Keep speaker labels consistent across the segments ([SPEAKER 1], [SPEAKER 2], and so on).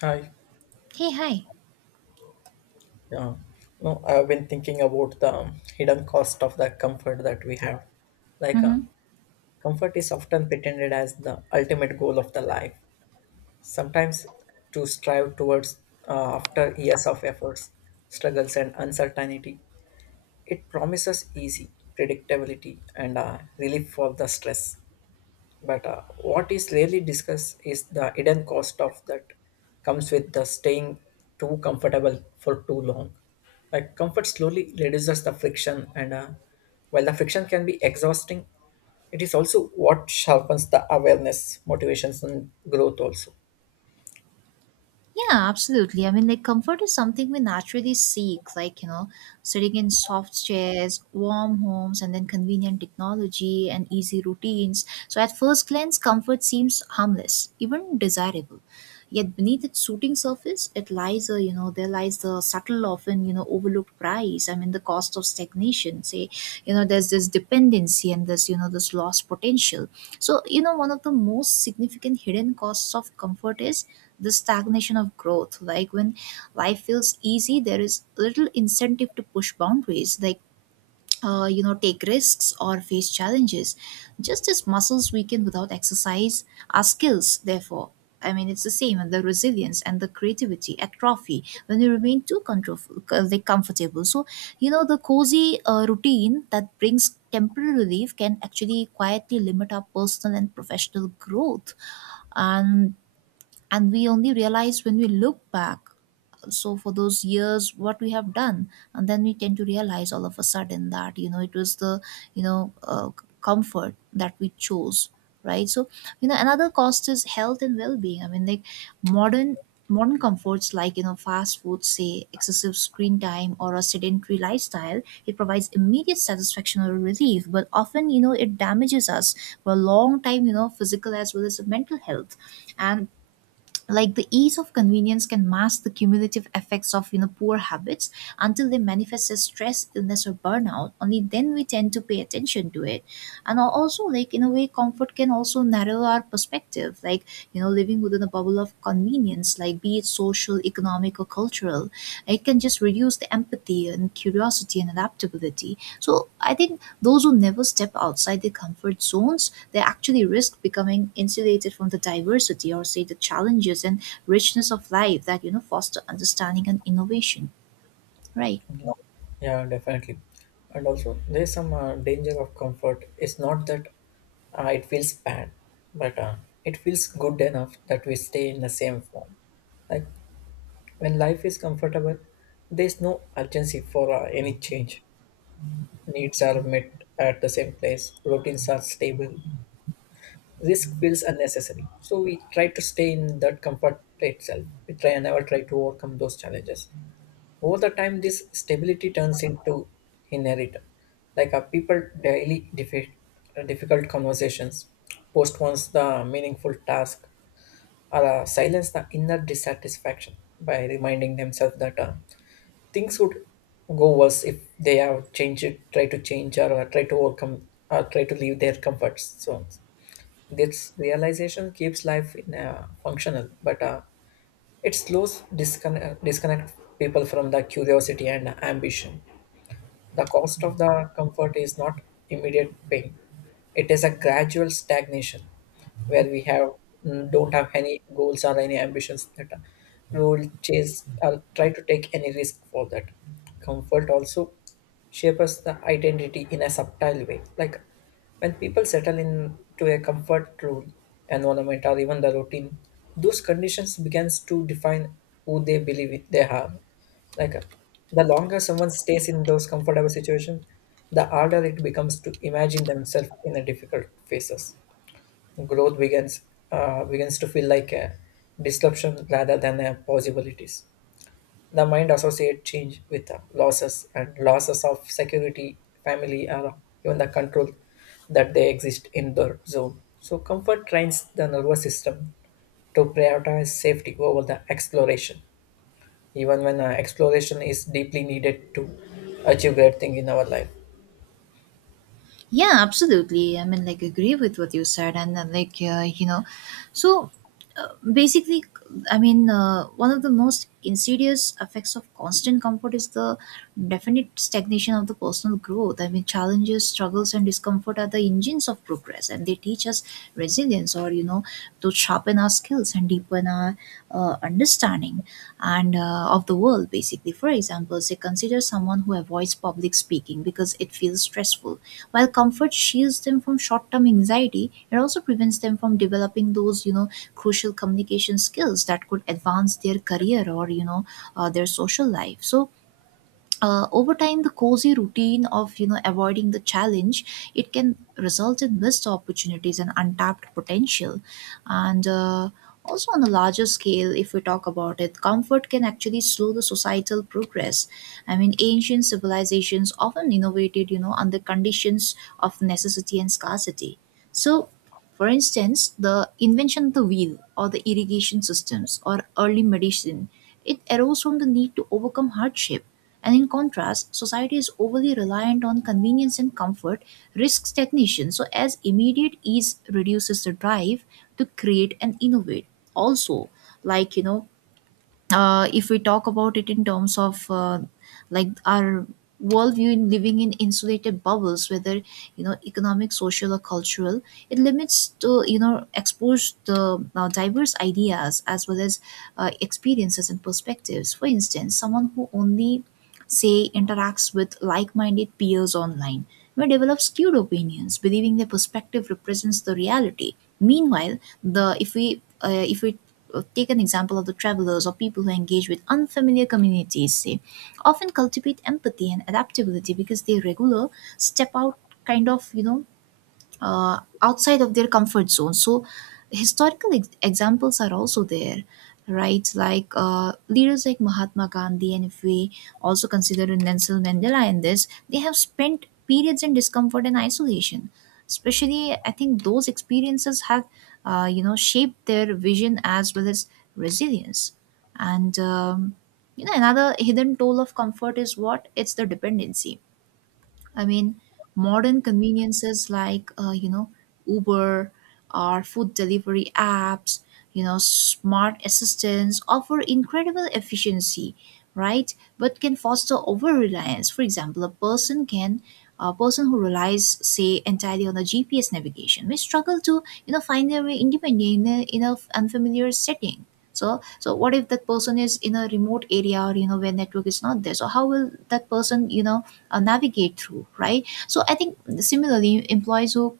[SPEAKER 1] Hi.
[SPEAKER 2] Hey, hi.
[SPEAKER 1] Yeah. No, I've been thinking about the hidden cost of the comfort that we have. Like,
[SPEAKER 2] Mm-hmm.
[SPEAKER 1] comfort is often pretended as the ultimate goal of the life. Sometimes to strive towards after years of efforts, struggles, and uncertainty, it promises easy predictability and relief for the stress. But what is rarely discussed is the hidden cost of that comes with the staying too comfortable for too long. Like comfort slowly reduces the friction, and while the friction can be exhausting, it is also what sharpens the awareness, motivations, and growth also.
[SPEAKER 2] Yeah, absolutely. Comfort is something we naturally seek, sitting in soft chairs, warm homes, and then convenient technology and easy routines. So, at first glance, comfort seems harmless, even desirable. Yet beneath its suiting surface, it lies a you know there lies the subtle, often overlooked price. I mean, the cost of stagnation. Say, there's this dependency and this lost potential. So, one of the most significant hidden costs of comfort is the stagnation of growth. Like when life feels easy, there is little incentive to push boundaries. Like take risks or face challenges. Just as muscles weaken without exercise, our skills, therefore, I mean, it's the same, and the resilience and the creativity atrophy when we remain too control, like comfortable. So, the cozy routine that brings temporary relief can actually quietly limit our personal and professional growth. And and we only realize when we look back, so for those years what we have done, and then we tend to realize all of a sudden that it was the, you know uh, comfort that we chose, right? So, another cost is health and well-being. I mean, like, modern modern comforts like, fast food, say, excessive screen time, or a sedentary lifestyle, it provides immediate satisfaction or relief, but often, it damages us for a long time, physical as well as mental health. And like, the ease of convenience can mask the cumulative effects of, poor habits, until they manifest as stress, illness, or burnout. Only then we tend to pay attention to it. Also like, in a way, comfort can also narrow our perspective. Like, living within a bubble of convenience, like be it social, economic, or cultural, it can just reduce the empathy and curiosity and adaptability. So I think those who never step outside their comfort zones, they actually risk becoming insulated from the diversity, or say the challenges and richness of life that, foster understanding and innovation. Right.
[SPEAKER 1] Yeah. Yeah, definitely. And also, there's some danger of comfort. It's not that it feels bad, but it feels good enough that we stay in the same form. Like. When life is comfortable, there is no urgency for any change. Needs are met at the same place, routines are stable, risk feels unnecessary. So we try to stay in that comfort itself. We try and never try to overcome those challenges. Over the time, this stability turns into inherent. Like our people daily defeat difficult conversations, postpones the meaningful task, or silence the inner dissatisfaction by reminding themselves that. Things would go worse if they have changed it, try to change or, try to overcome or try to leave their comfort zones. This realization keeps life in functional, but it slows disconnect, people from the curiosity and ambition. The cost of the comfort is not immediate pain. It is a gradual stagnation where we have don't have any goals or any ambitions that we will chase or try to take any risk for that. Comfort also shapes the identity in a subtle way. Like when people settle into a comfort room, environment, or even the routine, those conditions begins to define who they believe it- they have. Like the longer someone stays in those comfortable situations, the harder it becomes to imagine themselves in the difficult phases. Growth begins to feel like a disruption rather than a possibilities. The mind associates change with losses and losses of security, family, or even the control that they exist in the zone. So, comfort trains the nervous system to prioritize safety over the exploration, even when exploration is deeply needed to achieve great thing in our life.
[SPEAKER 2] Yeah, absolutely. Agree with what you said, and so basically, one of the most insidious effects of constant comfort is the definite stagnation of the personal growth. I mean, challenges, struggles, and discomfort are the engines of progress, and they teach us resilience, or to sharpen our skills and deepen our understanding and of the world. Basically, for example, say consider someone who avoids public speaking because it feels stressful. While comfort shields them from short-term anxiety, it also prevents them from developing those, crucial communication skills that could advance their career or, their social life. So over time, the cozy routine of, avoiding the challenge, it can result in missed opportunities and untapped potential. And Also, on a larger scale, if we talk about it, comfort can actually slow the societal progress. I mean, ancient civilizations often innovated, under conditions of necessity and scarcity. So, for instance, the invention of the wheel, or the irrigation systems, or early medicine, it arose from the need to overcome hardship. And in contrast, society is overly reliant on convenience and comfort, risks stagnation. So, as immediate ease reduces the drive to create and innovate. Also, like if we talk about it in terms of like our worldview, in living in insulated bubbles, whether, economic, social, or cultural, it limits to, expose the diverse ideas, as well as experiences and perspectives. For instance, someone who only, say, interacts with like-minded peers online may develop skewed opinions, believing their perspective represents the reality. Meanwhile, the, if we take an example of the travelers, or people who engage with unfamiliar communities, say, often cultivate empathy and adaptability because they regular step out, kind of, outside of their comfort zone. So, historical examples are also there, right? Like leaders like Mahatma Gandhi, and if we also consider Nelson Mandela in this, they have spent periods in discomfort and isolation. Especially, I think those experiences have, shaped their vision as well as resilience. And um, another hidden toll of comfort is what? It's the dependency. I mean, modern conveniences like, Uber, or food delivery apps, smart assistants offer incredible efficiency, right? But can foster over reliance. For example, a person who relies, say, entirely on a GPS navigation may struggle to, find their way independently in in a unfamiliar setting. So, so what if that person is in a remote area, or where network is not there? So how will that person, navigate through, right? So I think similarly, employees who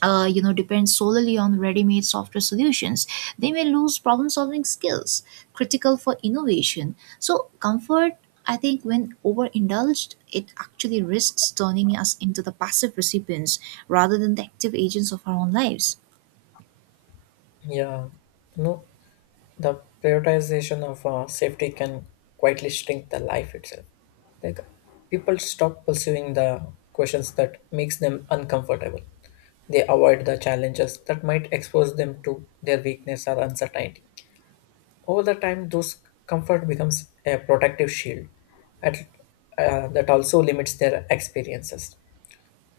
[SPEAKER 2] depend solely on ready-made software solutions, they may lose problem-solving skills critical for innovation. So comfort, I think, when overindulged, it actually risks turning us into the passive recipients rather than the active agents of our own lives.
[SPEAKER 1] Yeah, no. The prioritization of safety can quietly shrink the life itself. Like people stop pursuing the questions that makes them uncomfortable. They avoid the challenges that might expose them to their weakness or uncertainty. Over the time those comfort becomes a protective shield at, that also limits their experiences.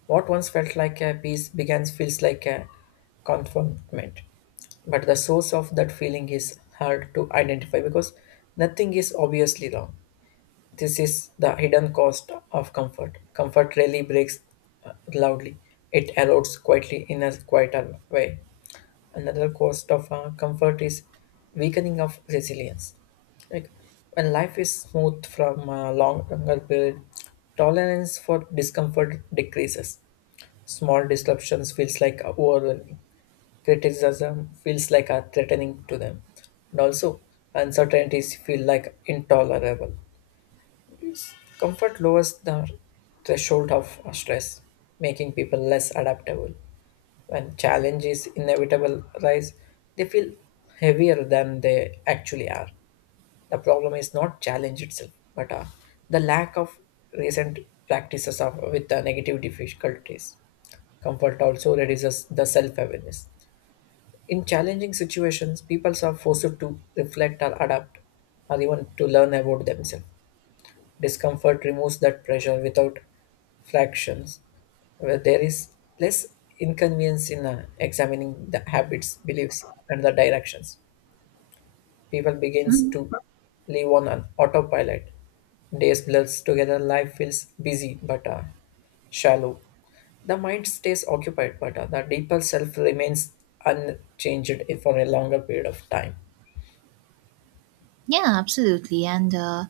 [SPEAKER 1] What once felt like a peace begins feels like a confinement. But the source of that feeling is hard to identify because nothing is obviously wrong. This is the hidden cost of comfort. Comfort rarely breaks loudly. It erodes quietly in a quieter way. Another cost of comfort is weakening of resilience. Like when life is smooth from a longer period, tolerance for discomfort decreases. Small disruptions feels like overwhelming. Criticism feels like a threatening to them. And also uncertainties feel like intolerable. Comfort lowers the threshold of stress, making people less adaptable. When challenges inevitable rise, they feel heavier than they actually are. The problem is not challenge itself, but the lack of recent practices of with the negative difficulties. Comfort also reduces the self awareness. In challenging situations, people are forced to reflect or adapt, or even to learn about themselves. Discomfort removes that pressure without fractions, where there is less inconvenience in examining the habits, beliefs, and the directions. People begins
[SPEAKER 2] Hmm.
[SPEAKER 1] to live on an autopilot. Days blurs together, life feels busy but shallow. The mind stays occupied, but the deeper self remains unchanged for a longer period of time.
[SPEAKER 2] Yeah, absolutely. And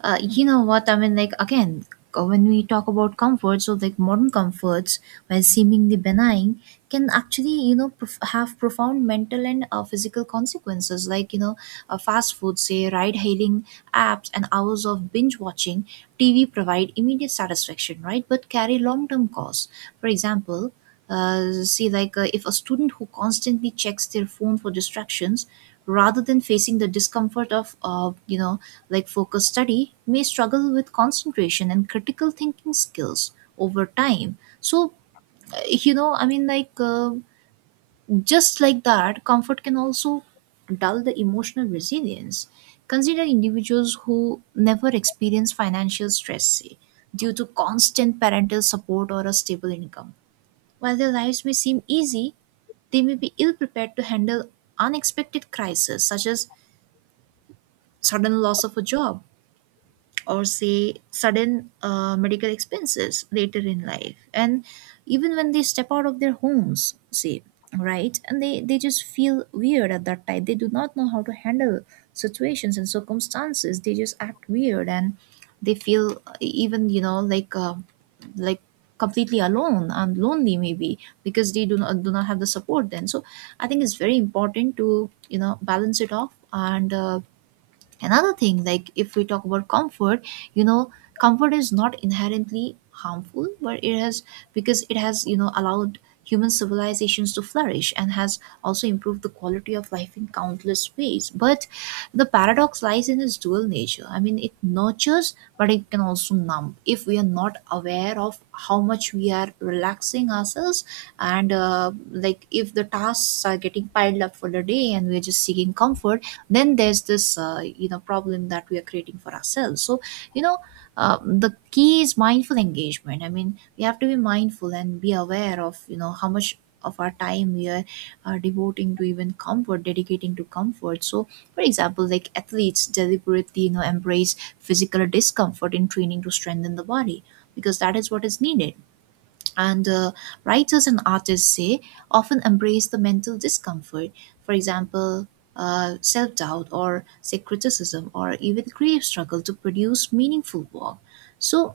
[SPEAKER 2] you know what? I mean, like, again, when we talk about comforts, so like modern comforts, while seemingly benign, can actually, have profound mental and physical consequences. Like, fast food, say, ride hailing apps, and hours of binge watching TV provide immediate satisfaction, right? But carry long term costs. For example, if a student who constantly checks their phone for distractions, rather than facing the discomfort of, like focused study, may struggle with concentration and critical thinking skills over time. So uh, you know i mean like uh, just like that, comfort can also dull the emotional resilience. Consider individuals who never experience financial stress, say, due to constant parental support or a stable income. While their lives may seem easy, they may be ill prepared to handle unexpected crises, such as sudden loss of a job, or say sudden medical expenses later in life. And even when they step out of their homes, say, right, and they just feel weird at that time. They do not know how to handle situations and circumstances. They just act weird, and they feel, even you know like completely alone and lonely, maybe because they do not have the support then. So I think it's very important to, balance it off. And another thing, like, if we talk about comfort, you know comfort is not inherently harmful, but it has, because it has, allowed human civilizations to flourish, and has also improved the quality of life in countless ways. But the paradox lies in its dual nature. I mean, it nurtures, but it can also numb if we are not aware of how much we are relaxing ourselves. And like, if the tasks are getting piled up for the day and we're just seeking comfort, then there's this, problem that we are creating for ourselves. So, you know the key is mindful engagement. I mean, we have to be mindful and be aware of, how much of our time we are devoting to, even comfort, dedicating to comfort. So for example, like, athletes deliberately, embrace physical discomfort in training to strengthen the body, because that is what is needed. And writers and artists, say, often embrace the mental discomfort, for example, self-doubt, or say criticism, or even creative struggle, to produce meaningful work. So,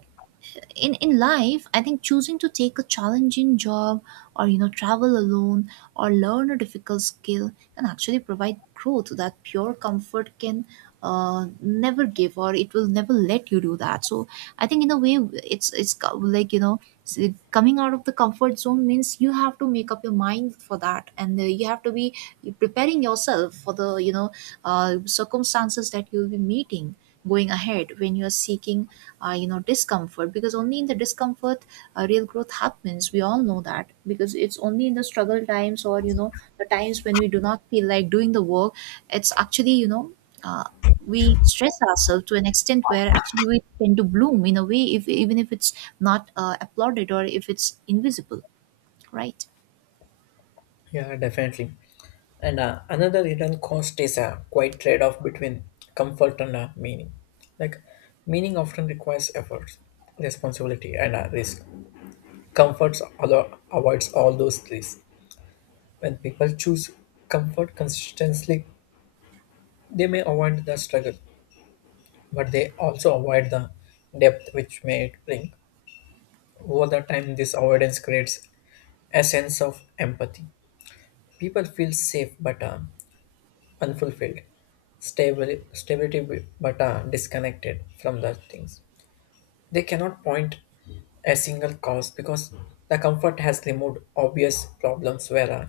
[SPEAKER 2] in life, I think, choosing to take a challenging job, or travel alone, or learn a difficult skill, can actually provide growth that pure comfort can never give, or it will never let you do that. So I think, in a way, it's co- like you know s- coming out of the comfort zone means you have to make up your mind for that. And you have to be preparing yourself for the, circumstances that you'll be meeting going ahead, when you're seeking, discomfort. Because only in the discomfort real growth happens, we all know that. Because it's only in the struggle times, or the times when we do not feel like doing the work, it's actually, uh, we stress ourselves to an extent where actually we tend to bloom in a way, if even if it's not applauded, or if it's invisible, right?
[SPEAKER 1] Yeah, definitely. And another hidden cost is a quite trade off between comfort and meaning. Like, meaning often requires effort, responsibility, and risk. Comfort avoids all those risks. When people choose comfort consistently, they may avoid the struggle, but they also avoid the depth which may it bring. Over the time, this avoidance creates a sense of empathy. People feel safe but unfulfilled, stable, stability but disconnected from the things. They cannot point a single cause because the comfort has removed obvious problems where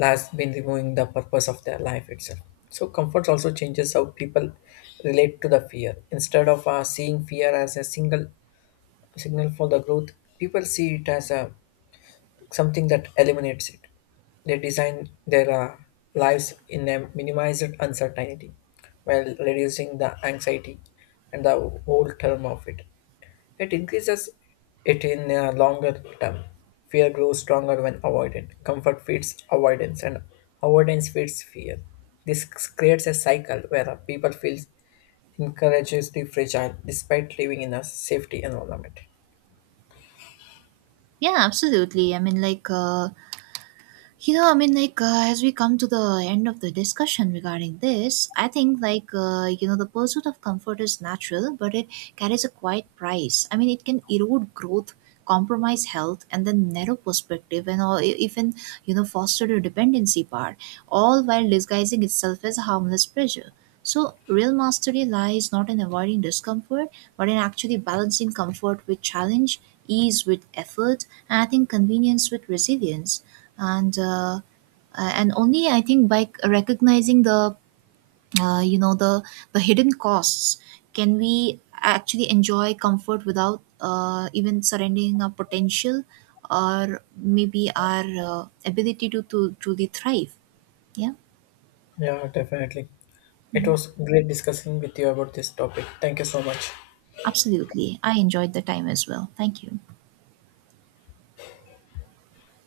[SPEAKER 1] has been removing the purpose of their life itself. So comfort also changes how people relate to the fear. Instead of seeing fear as a single signal for the growth, people see it as a something that eliminates it. They design their lives in a minimized uncertainty while reducing the anxiety and the whole term of it. It increases it in a longer term. Fear grows stronger when avoided. Comfort feeds avoidance, and avoidance feeds fear. This creates a cycle where people feel incourageously fragile despite living in a safety environment.
[SPEAKER 2] Yeah, absolutely. I mean, like, You know, I mean, like, as we come to the end of the discussion regarding this, I think, the pursuit of comfort is natural, but it carries a quiet price. I mean, it can erode growth, compromise health, and then narrow perspective, and all, even, foster the dependency part, all while disguising itself as a harmless pleasure. So, real mastery lies not in avoiding discomfort, but in actually balancing comfort with challenge, ease with effort, and I think convenience with resilience. And uh, uh, and only, I think, by recognizing the, uh, you know the the hidden costs, can we actually enjoy comfort without even surrendering our potential, or maybe our ability to truly thrive. Yeah,
[SPEAKER 1] Yeah, definitely. It was great discussing with you about this topic. Thank you so much.
[SPEAKER 2] absolutely. I enjoyed the time as well. Thank you.